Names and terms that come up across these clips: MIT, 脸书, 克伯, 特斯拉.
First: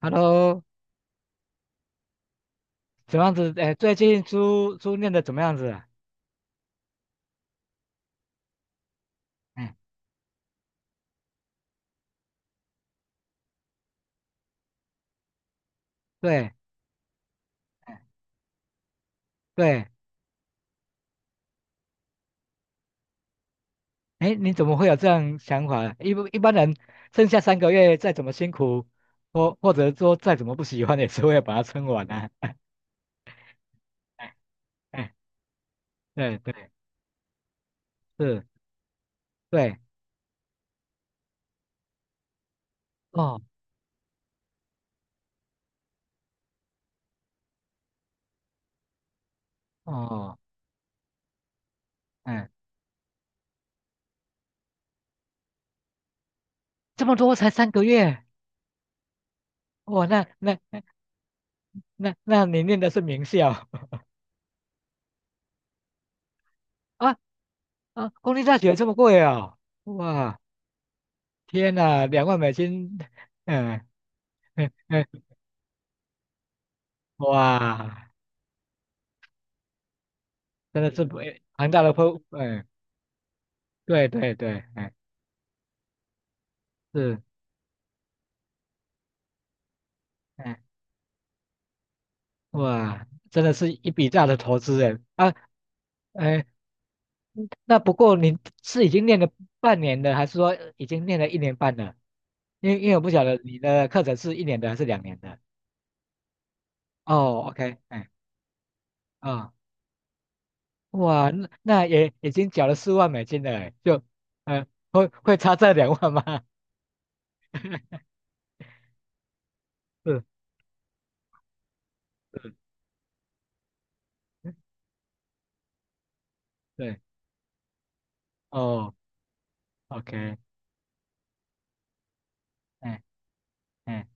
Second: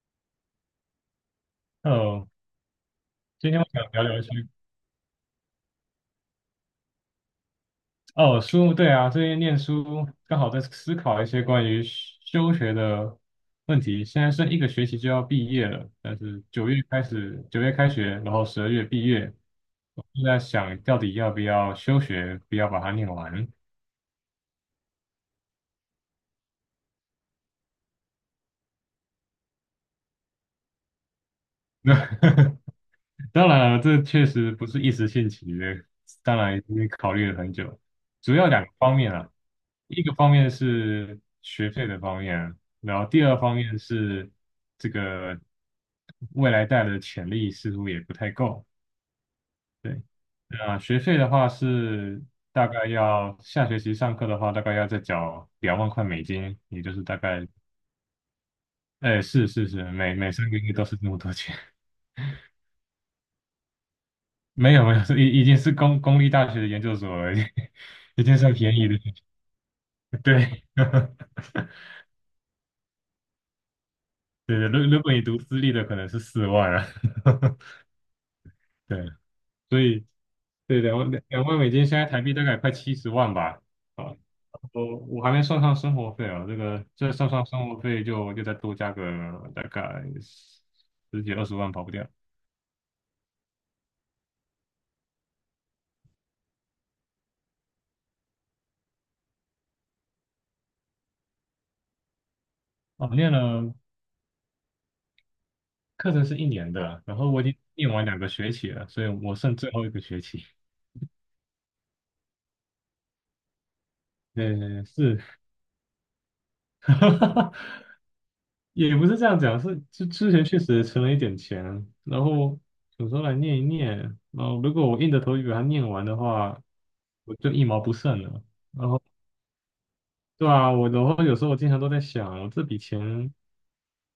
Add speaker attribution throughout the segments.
Speaker 1: Hello，
Speaker 2: 哦，
Speaker 1: 怎么样
Speaker 2: 今
Speaker 1: 子？
Speaker 2: 天我
Speaker 1: 哎，
Speaker 2: 想
Speaker 1: 最
Speaker 2: 聊聊一
Speaker 1: 近
Speaker 2: 些
Speaker 1: 书念的怎么样子啊？
Speaker 2: 哦书，对啊，最近念
Speaker 1: 哎，
Speaker 2: 书刚好在思考一些关于休学的问题。现在剩一个学期就要毕业了，但是
Speaker 1: 对。
Speaker 2: 九月开始，九月开
Speaker 1: 哎，
Speaker 2: 学，然后十二月毕业，
Speaker 1: 对。
Speaker 2: 我就在想到底要不要休学，不要把它念完。
Speaker 1: 哎，你怎么会有这样想法啊？一般人剩下三个月，再怎么辛苦，或者说再怎么不喜欢，也是会把它撑完啊。
Speaker 2: 当然了，这确
Speaker 1: 哎。
Speaker 2: 实不是一时
Speaker 1: 哎。
Speaker 2: 兴起的，当
Speaker 1: 对对，
Speaker 2: 然因为考虑了很久，主
Speaker 1: 是。
Speaker 2: 要两个方面啊，
Speaker 1: 对。
Speaker 2: 一个方面是学费的方面啊，然后第二
Speaker 1: 哦
Speaker 2: 方面是这个未来带的潜力似乎也不太够，对，
Speaker 1: 哦。
Speaker 2: 那学费的话是
Speaker 1: 嗯。
Speaker 2: 大概要下学期上课的话，大概要再缴两万块美金，也就是
Speaker 1: 这么
Speaker 2: 大
Speaker 1: 多
Speaker 2: 概，
Speaker 1: 才三个月？
Speaker 2: 哎，是是是，
Speaker 1: 哇，
Speaker 2: 每
Speaker 1: 那
Speaker 2: 每三个
Speaker 1: 那
Speaker 2: 月都是这么多钱，
Speaker 1: 那那你念的是名校？
Speaker 2: 没有没有，是已经是公立大学的研究 所
Speaker 1: 啊。
Speaker 2: 了，已经
Speaker 1: 啊，
Speaker 2: 已
Speaker 1: 公
Speaker 2: 经
Speaker 1: 立
Speaker 2: 算
Speaker 1: 大学
Speaker 2: 便
Speaker 1: 这
Speaker 2: 宜
Speaker 1: 么
Speaker 2: 的。
Speaker 1: 贵哦？哇，
Speaker 2: 对，
Speaker 1: 天呐，两万美金。嗯
Speaker 2: 对对，
Speaker 1: 嗯
Speaker 2: 如如
Speaker 1: 嗯。
Speaker 2: 果你读私立的，可能是四万啊。
Speaker 1: 哇，
Speaker 2: 对，所以对
Speaker 1: 真的
Speaker 2: 两
Speaker 1: 是
Speaker 2: 万
Speaker 1: 不
Speaker 2: 两
Speaker 1: 哎
Speaker 2: 两万美
Speaker 1: 庞大
Speaker 2: 金，
Speaker 1: 的
Speaker 2: 现在
Speaker 1: 投，
Speaker 2: 台币大概
Speaker 1: 哎。
Speaker 2: 快七十万吧。
Speaker 1: 对
Speaker 2: 啊，
Speaker 1: 对对。哎，
Speaker 2: 我还没算上生活费啊，这个这
Speaker 1: 是。
Speaker 2: 算上生活费就再多加个大概
Speaker 1: 哎。
Speaker 2: 十几二十万跑不掉。
Speaker 1: 哇，真的是一笔大的投资哎。啊。哎，那不过你是已经练了半年的，还是说已经练了1年半了？因为我
Speaker 2: 哦，
Speaker 1: 不晓
Speaker 2: 念
Speaker 1: 得你
Speaker 2: 了
Speaker 1: 的课程是一年的还是2年的。
Speaker 2: 课程是一年的，然后我
Speaker 1: 哦
Speaker 2: 已经
Speaker 1: ，OK。
Speaker 2: 念完
Speaker 1: 哎。
Speaker 2: 两个学期了，所以我
Speaker 1: 啊、
Speaker 2: 剩最后一个学期。
Speaker 1: 哇，那也已经缴了4万美金了哎。就呃
Speaker 2: 对，
Speaker 1: 会
Speaker 2: 是
Speaker 1: 会差这两万吗？
Speaker 2: 也不是这样讲，是之
Speaker 1: 是
Speaker 2: 之前确实存了一点钱，然
Speaker 1: 是。
Speaker 2: 后有时候来念一念，然后如果我硬着头皮把它念完的话，
Speaker 1: 对。
Speaker 2: 我就一毛不剩了。然
Speaker 1: 哦
Speaker 2: 后
Speaker 1: ，OK。
Speaker 2: 对啊，我然后有时候我经常都在想，我这笔
Speaker 1: 哎。
Speaker 2: 钱
Speaker 1: 哎。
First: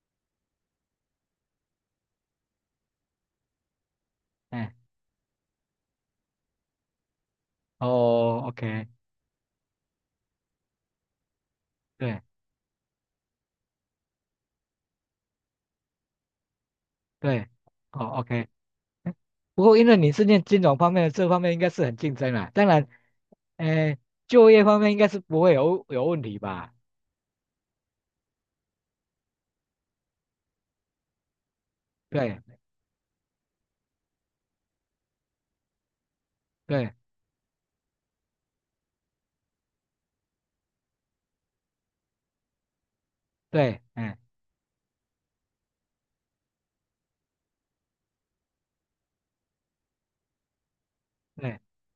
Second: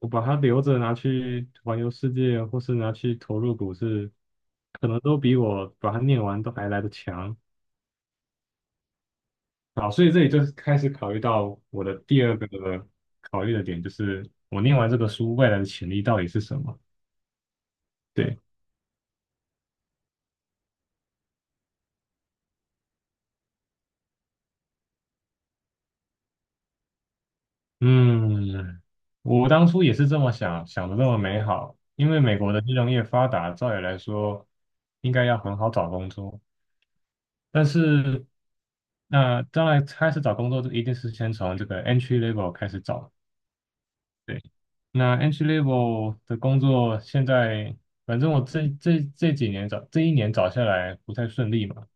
Speaker 2: 我把它留着拿去环游世界，或是拿去投入股市，
Speaker 1: 哎。
Speaker 2: 可能都比我把它念完都还来得强。
Speaker 1: 哦，OK。
Speaker 2: 好，所以这里就是开始考虑到我的
Speaker 1: 对
Speaker 2: 第二个考虑的点，就是我念完这个书未来的潜力到底是什么。
Speaker 1: 对。哦
Speaker 2: 对。
Speaker 1: ，OK。嗯，不过因为你是念金融方面的，这方面应该是很竞争啦。当然，诶，就业方面应该是不会有问题吧？
Speaker 2: 嗯，我当初也是这么想，想的这么美好，因为美国
Speaker 1: 对
Speaker 2: 的金融业发达，照理来说应该要很好找工作，
Speaker 1: 对
Speaker 2: 但是那当然开始找工作，就一定是先从这个 entry level 开始找，
Speaker 1: 对。嗯。
Speaker 2: 对，那 entry level 的工作现在，反正我这几年找这一年找下来不太顺
Speaker 1: 对。
Speaker 2: 利嘛，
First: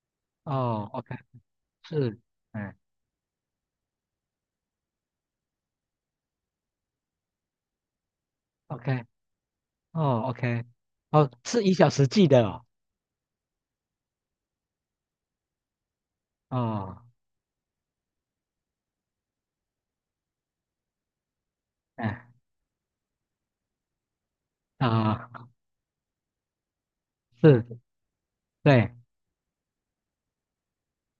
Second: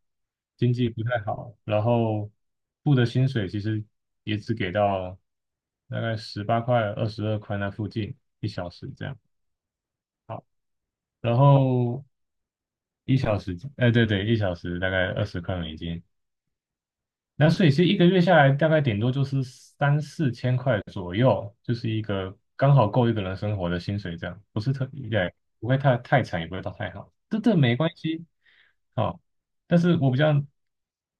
Speaker 2: 经济
Speaker 1: 哦
Speaker 2: 不
Speaker 1: ，OK。
Speaker 2: 太好，然
Speaker 1: 是。
Speaker 2: 后
Speaker 1: 嗯
Speaker 2: 付的薪水其实也只给到大概十八块、二十二块那附近一小时
Speaker 1: ，OK。
Speaker 2: 这样。
Speaker 1: 哦
Speaker 2: 好，
Speaker 1: ，OK。哦，
Speaker 2: 然
Speaker 1: 是一小
Speaker 2: 后
Speaker 1: 时计的哦？
Speaker 2: 一小时，哎，对对，一小时大概二十块美金，
Speaker 1: 哦。
Speaker 2: 那所以其实一个月下来大概顶多就是三四千块左右，就是一
Speaker 1: 嗯。
Speaker 2: 个刚好够一个人生活的薪水这样，不是特，
Speaker 1: 啊。
Speaker 2: 对，不会太惨，也不会到太好，这
Speaker 1: 是。
Speaker 2: 没关系，
Speaker 1: 对
Speaker 2: 好、但是我比较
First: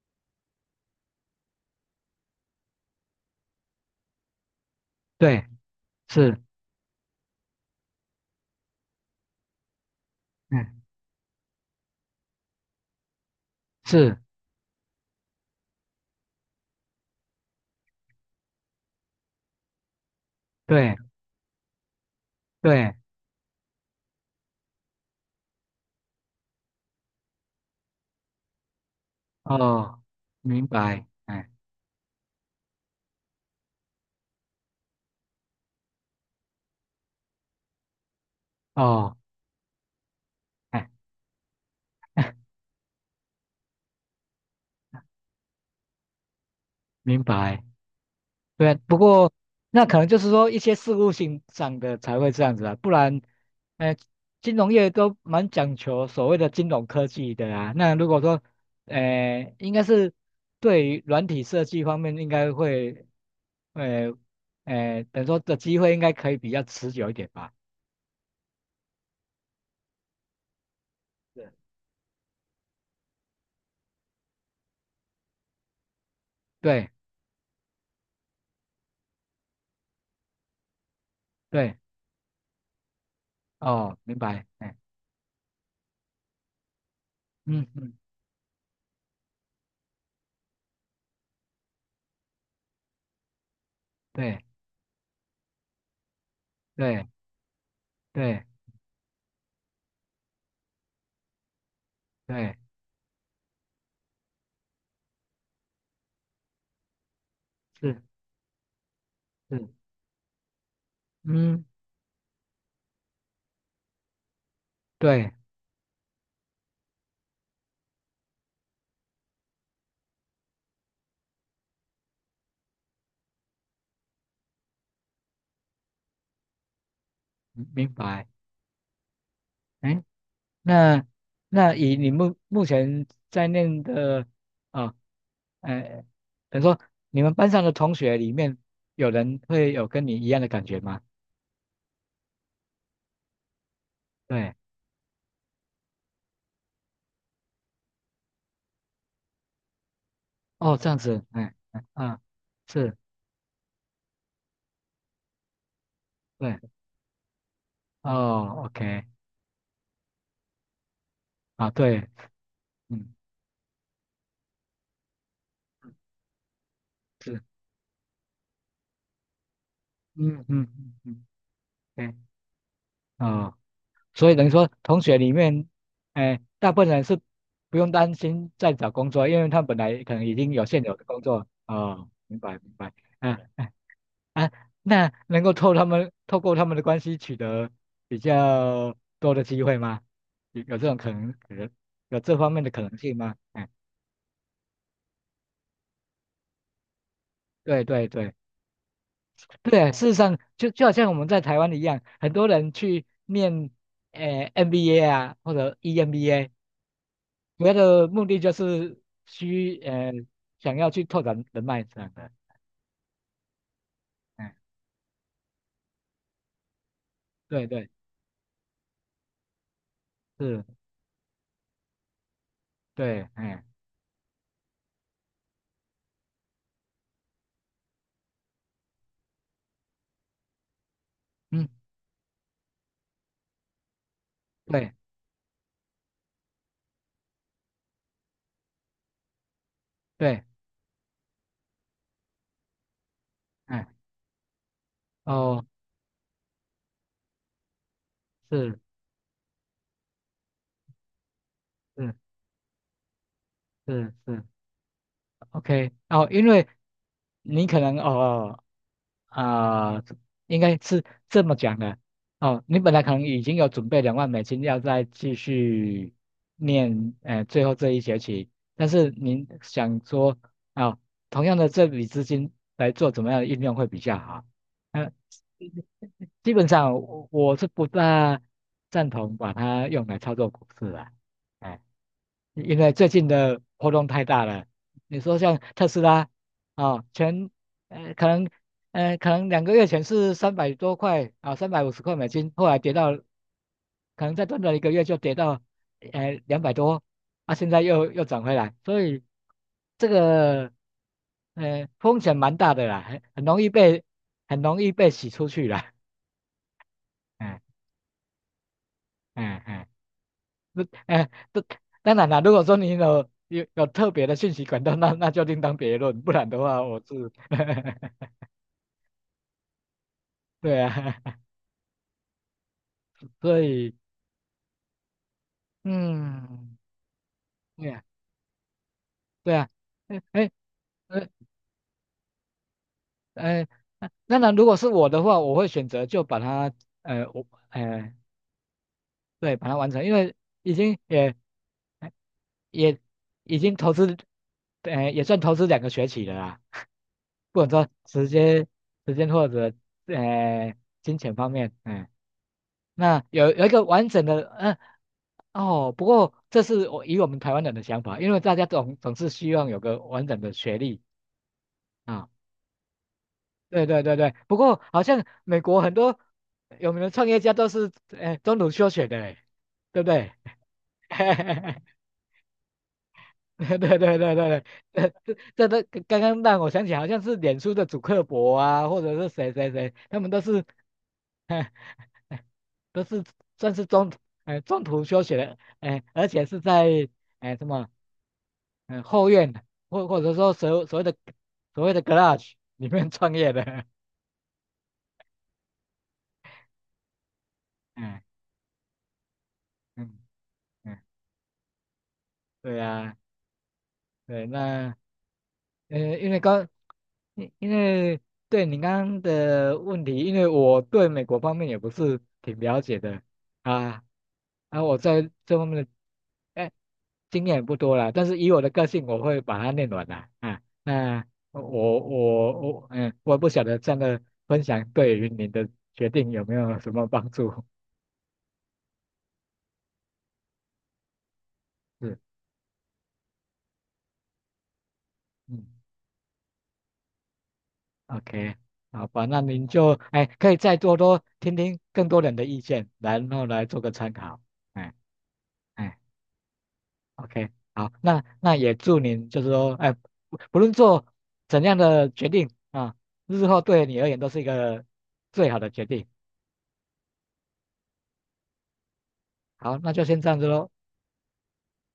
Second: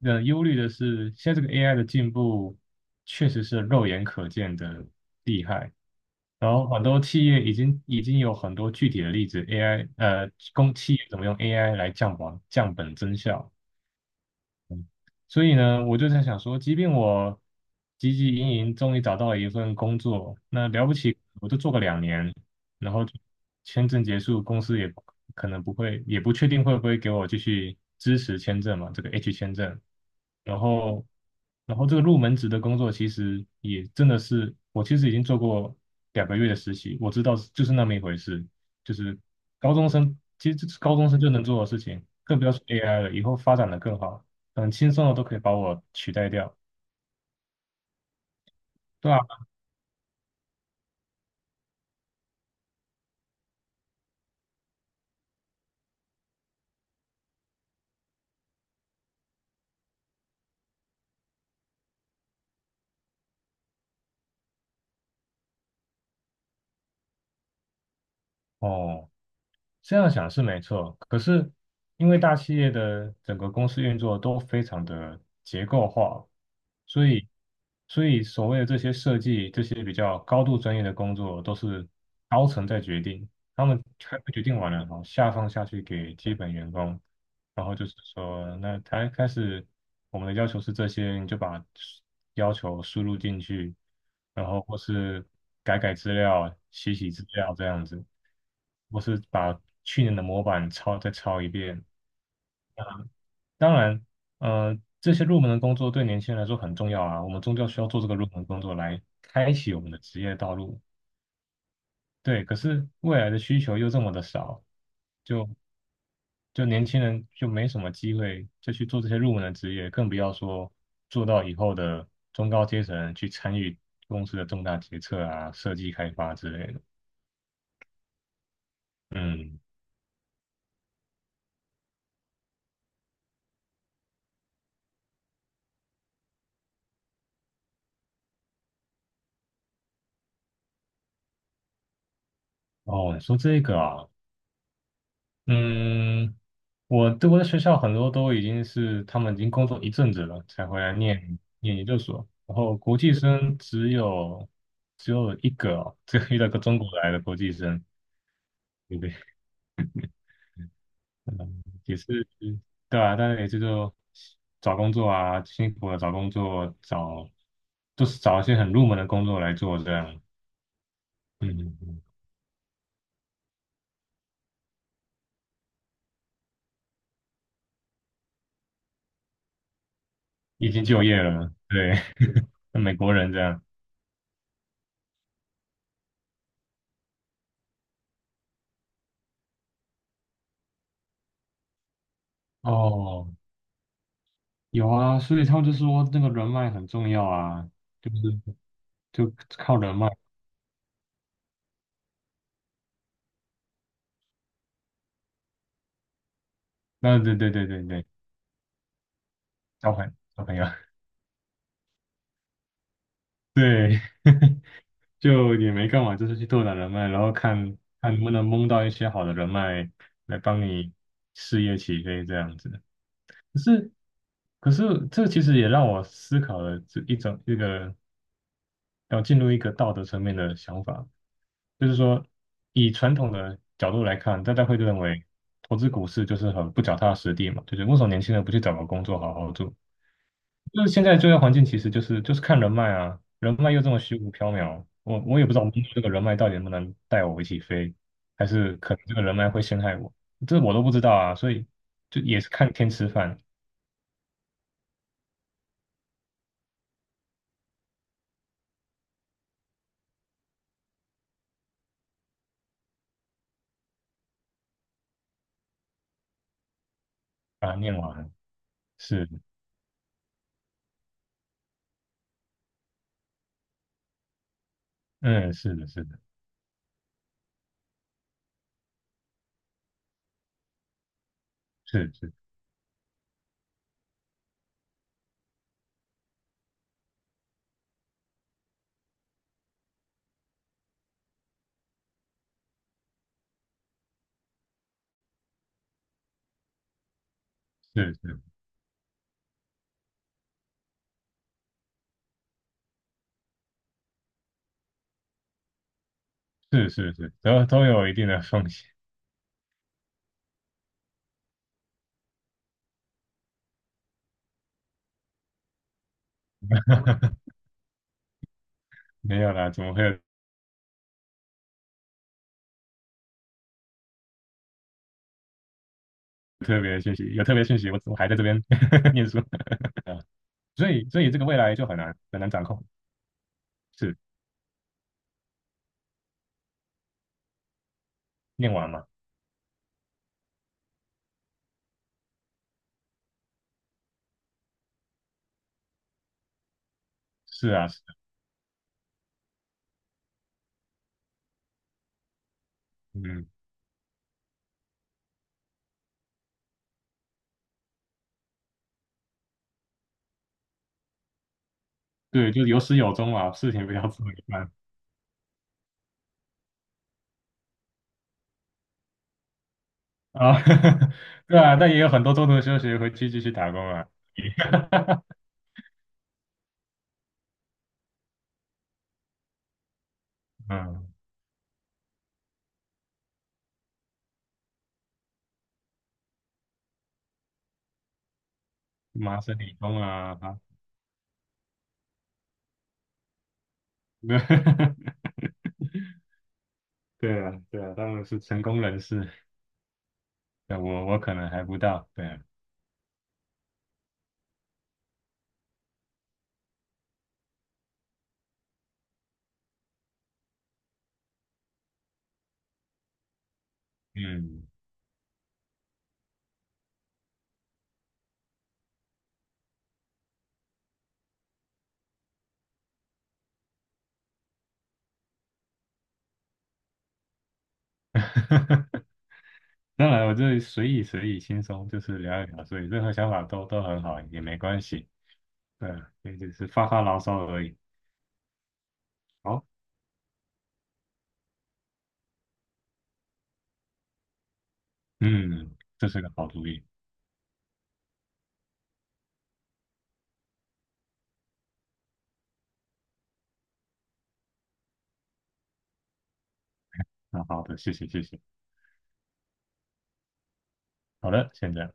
Speaker 2: 忧虑的是，现在这个 AI 的进步确实是肉眼可见的厉
Speaker 1: 对，
Speaker 2: 害，
Speaker 1: 是。
Speaker 2: 然后很多企业已经有很多具体的例子，AI 公
Speaker 1: 嗯。
Speaker 2: 企业怎么用 AI 来降本增效，
Speaker 1: 是。
Speaker 2: 所以呢，我就在想说，即便我汲汲营营，终于找到了一份工作，那了不
Speaker 1: 对
Speaker 2: 起，我就做个两年，然
Speaker 1: 对。
Speaker 2: 后签证结束，公司也可能不会，也不确定会不会给我继续支持签证嘛，这个 H 签证。
Speaker 1: 哦，
Speaker 2: 然
Speaker 1: 明
Speaker 2: 后，
Speaker 1: 白。嗯。
Speaker 2: 这个入门职的工作其实也真的是，我其实已经做过两个月的实习，我知道是就是那么一回事，就
Speaker 1: 哦。
Speaker 2: 是高中生其实这是高
Speaker 1: 哎，
Speaker 2: 中生就能做的事情，更不要说 AI 了，以后发展的更好，很轻松的都可以把我取代掉，
Speaker 1: 明白。对啊，不
Speaker 2: 对啊，
Speaker 1: 过那可能就是说一些事务性上的才会这样子啊，不然，呃，金融业都蛮讲求所谓的金融科技的啊。那如果说，应该是对于软体设计方面，应该会，呃，等于说的机会应该可以比较持久一点吧。
Speaker 2: 哦，这样想是没错，可是
Speaker 1: 是。
Speaker 2: 因为大企业的整个公司运作都非常的结构化，
Speaker 1: 对
Speaker 2: 所以所以所谓的这些设计、这些比较高度专业的工作都
Speaker 1: 对。
Speaker 2: 是高层在决定，他们
Speaker 1: 哦，明
Speaker 2: 开会决
Speaker 1: 白。
Speaker 2: 定完
Speaker 1: 哎。
Speaker 2: 了，然后下放下去给基本员工，
Speaker 1: 嗯
Speaker 2: 然后就是
Speaker 1: 嗯。
Speaker 2: 说，那他开始我们的要求是这些，你就把要求输入进去，
Speaker 1: 对
Speaker 2: 然后或是改改资料、洗
Speaker 1: 对
Speaker 2: 洗资料这样子。
Speaker 1: 对
Speaker 2: 我是把去年的模板抄再抄一遍。
Speaker 1: 对。
Speaker 2: 当然，这些入门的工作对年轻人来说很重要啊，我们终究需要做
Speaker 1: 是
Speaker 2: 这个入门工作来开
Speaker 1: 是。
Speaker 2: 启我们的职业道路。
Speaker 1: 嗯。
Speaker 2: 对，可是未来的需求又这么的少，
Speaker 1: 对。
Speaker 2: 就就年轻人就没什么机会就去做这些入门的职业，更不要说做到以后的中高阶层去参与公司的重大决策啊、设计开发之类的。
Speaker 1: 明白。
Speaker 2: 嗯，
Speaker 1: 哎。那那以你目前在念的啊，呃，等于说你们班上的同学里面有人会有跟你一样的感觉吗？
Speaker 2: 哦，你说这个啊，
Speaker 1: 对。
Speaker 2: 嗯，我对我的学校很多都已经是他们已经工作一阵子了才
Speaker 1: 哦，
Speaker 2: 回
Speaker 1: 这
Speaker 2: 来
Speaker 1: 样子。
Speaker 2: 念
Speaker 1: 哎。
Speaker 2: 念
Speaker 1: 嗯。
Speaker 2: 研究
Speaker 1: 啊，
Speaker 2: 所，然后
Speaker 1: 是。
Speaker 2: 国际生只有一个哦，只有遇到一
Speaker 1: 对。
Speaker 2: 个中国来的国际生，
Speaker 1: 哦
Speaker 2: 对不
Speaker 1: ，OK。
Speaker 2: 对？嗯，
Speaker 1: 啊，
Speaker 2: 也
Speaker 1: 对。
Speaker 2: 是对
Speaker 1: 嗯。
Speaker 2: 啊，但是也是就找工作啊，辛苦了找工作，找
Speaker 1: 是。
Speaker 2: 就是找一些很入门的工作来做这样，
Speaker 1: 嗯嗯嗯嗯。
Speaker 2: 嗯，嗯嗯
Speaker 1: 对。哦，所以等于说同学里面，哎，大部分人是不用担心在找工作，因为他们本来可能已经有
Speaker 2: 已
Speaker 1: 现
Speaker 2: 经
Speaker 1: 有
Speaker 2: 就
Speaker 1: 的
Speaker 2: 业
Speaker 1: 工作。
Speaker 2: 了，对，
Speaker 1: 哦，明白明 白。
Speaker 2: 美国人这
Speaker 1: 嗯。
Speaker 2: 样，
Speaker 1: 嗯。啊，那能够透过他们的关系取得比较多的机会吗？有这种可能，可能有这方面的可能性
Speaker 2: 哦，
Speaker 1: 吗？哎。
Speaker 2: 有啊，所以他们就说那个人脉很重要啊，
Speaker 1: 对对
Speaker 2: 就
Speaker 1: 对。
Speaker 2: 是就靠
Speaker 1: 对啊，
Speaker 2: 人
Speaker 1: 事
Speaker 2: 脉。
Speaker 1: 实上就就好像我们在台湾一样，很多人去念呃 MBA 啊或者 EMBA,
Speaker 2: 那对对
Speaker 1: 主
Speaker 2: 对
Speaker 1: 要
Speaker 2: 对对，
Speaker 1: 的目的就是需呃
Speaker 2: 交朋友，
Speaker 1: 想要去拓展人脉这样的。
Speaker 2: 对，
Speaker 1: 哎。
Speaker 2: 就也没干嘛，就是去拓展人脉，然后
Speaker 1: 对
Speaker 2: 看
Speaker 1: 对，
Speaker 2: 看能不能蒙到一些好的人脉来帮
Speaker 1: 是。
Speaker 2: 你事业起飞这样子。
Speaker 1: 对。
Speaker 2: 可
Speaker 1: 哎。
Speaker 2: 是可是这其实也让我思考了这一种一个要进入一个道德层面的想法，
Speaker 1: 嗯。
Speaker 2: 就是说，以传统的角度来看，大家会
Speaker 1: 对
Speaker 2: 认为投资股市就是很不脚踏实地嘛，就是为什么年轻人不去找个工作好好做？
Speaker 1: 对。
Speaker 2: 就是现在就业环境其实就是看人脉啊，人脉又
Speaker 1: 哎。
Speaker 2: 这么虚无缥缈，我也不知道
Speaker 1: 哦。
Speaker 2: 这个人脉到底能不能带我一起飞，还是
Speaker 1: 是
Speaker 2: 可能这个人脉会陷害我，这我都不知道啊，所以
Speaker 1: 是。
Speaker 2: 就也是看天吃饭
Speaker 1: 是是， OK。哦，因为你可能啊、呃应该是这么讲的哦。你本来可能已经有准备两万美金要再继续念最
Speaker 2: 把
Speaker 1: 后
Speaker 2: 它
Speaker 1: 这
Speaker 2: 念
Speaker 1: 一学
Speaker 2: 完
Speaker 1: 期，但是
Speaker 2: 是，
Speaker 1: 您想说啊、哦，同样的这笔资金来做怎么样的运用会比较好？呃，
Speaker 2: 嗯，是的，是的，
Speaker 1: 基本上我是不大赞同把它用来操作股市的。哎，
Speaker 2: 是是
Speaker 1: 因为最近的波动太大了。你说像特斯拉啊，前呃可能可能2个月前是300多块啊，350块美金，后来跌到可能再短短1个月就跌到200多。啊，现在又
Speaker 2: 是
Speaker 1: 又涨回来。所以这个风险蛮大的啦。很容易被很容易被洗出去了。
Speaker 2: 是是是是，
Speaker 1: 嗯
Speaker 2: 都有一定的风险，
Speaker 1: 嗯嗯。那哎，这当然啦。如果说你有特别的信息管道，那那就另当别论。不然的话，我是，
Speaker 2: 没有啦，怎么会有？
Speaker 1: 对啊。所以，嗯。
Speaker 2: 特别的讯息，有特别讯
Speaker 1: 对
Speaker 2: 息，我
Speaker 1: 啊。
Speaker 2: 我还在这边 念书，
Speaker 1: 对啊。
Speaker 2: 啊，
Speaker 1: 哎。哎。
Speaker 2: 所以
Speaker 1: 呃
Speaker 2: 这个未来就很难很难掌控，
Speaker 1: 哎，那
Speaker 2: 是
Speaker 1: 当然，如果是我的话，我会选择就把它，呃，我，呃，
Speaker 2: 念完嘛？
Speaker 1: 对，把它完成。因为已经也也已经投资，也算投资2个学期了啦。不管
Speaker 2: 是
Speaker 1: 说
Speaker 2: 啊，是啊，
Speaker 1: 时间、时间或者呃金钱方面，哎、那
Speaker 2: 嗯，
Speaker 1: 有一个完整的，嗯、哦，不过这是我以我们台湾人的想法，因为大家总是希望有个完整的学历啊。
Speaker 2: 对，就有始有终嘛，事
Speaker 1: 对
Speaker 2: 情不
Speaker 1: 对
Speaker 2: 要
Speaker 1: 对
Speaker 2: 做
Speaker 1: 对，
Speaker 2: 一
Speaker 1: 不
Speaker 2: 半
Speaker 1: 过好像美国很多有名的创业家都是中途休学的嘞，对不对？
Speaker 2: 啊，对啊，但 也有很多中途休息回去继续打
Speaker 1: 对
Speaker 2: 工
Speaker 1: 对
Speaker 2: 啊，
Speaker 1: 对对对对，这这这都刚刚让我想起，好像是脸书的主克伯啊，或者是谁谁谁，他们都是，
Speaker 2: 嗯，
Speaker 1: 都是算是中，中途休学的。哎、而且是在，哎、什么？嗯，后
Speaker 2: 麻
Speaker 1: 院
Speaker 2: 省理工
Speaker 1: 或或者
Speaker 2: 啊，
Speaker 1: 说
Speaker 2: 啊，
Speaker 1: 所谓的 g l r a g e 里面创业的。
Speaker 2: 对 对啊，对啊，他
Speaker 1: 嗯
Speaker 2: 们是成功人士，
Speaker 1: 嗯
Speaker 2: 对
Speaker 1: 嗯。
Speaker 2: 我可能还不到，对啊，
Speaker 1: 对啊。对。那呃，因为刚，因因为对你刚刚的问题，因为我对美国方面也不是挺了解的啊。
Speaker 2: 嗯。
Speaker 1: 啊，我在这方面的哎经验也不多啦。但是以我的个性，我会把它念完的啊。那我我嗯，我不晓得这样的分享对于您的决定有没有什么帮助？
Speaker 2: 当然，我这随意随意轻松，就是
Speaker 1: 是。
Speaker 2: 聊一聊，所以任何想法都很好，也没关系。
Speaker 1: 嗯
Speaker 2: 对，也只是发发牢骚而已。
Speaker 1: ，OK。好吧，那
Speaker 2: 好，
Speaker 1: 您就哎可以再多多听听更多人的意见，然后来做个参考。哎。
Speaker 2: 嗯，
Speaker 1: 哎
Speaker 2: 这是个好主意。
Speaker 1: ，OK,好。那那也祝您就是说，哎，不不论做怎样的决定啊，日后对你而言都是一个最好的决定。
Speaker 2: 那好的，谢谢谢谢。
Speaker 1: 好，那就先这样子喽。
Speaker 2: 好的，现在。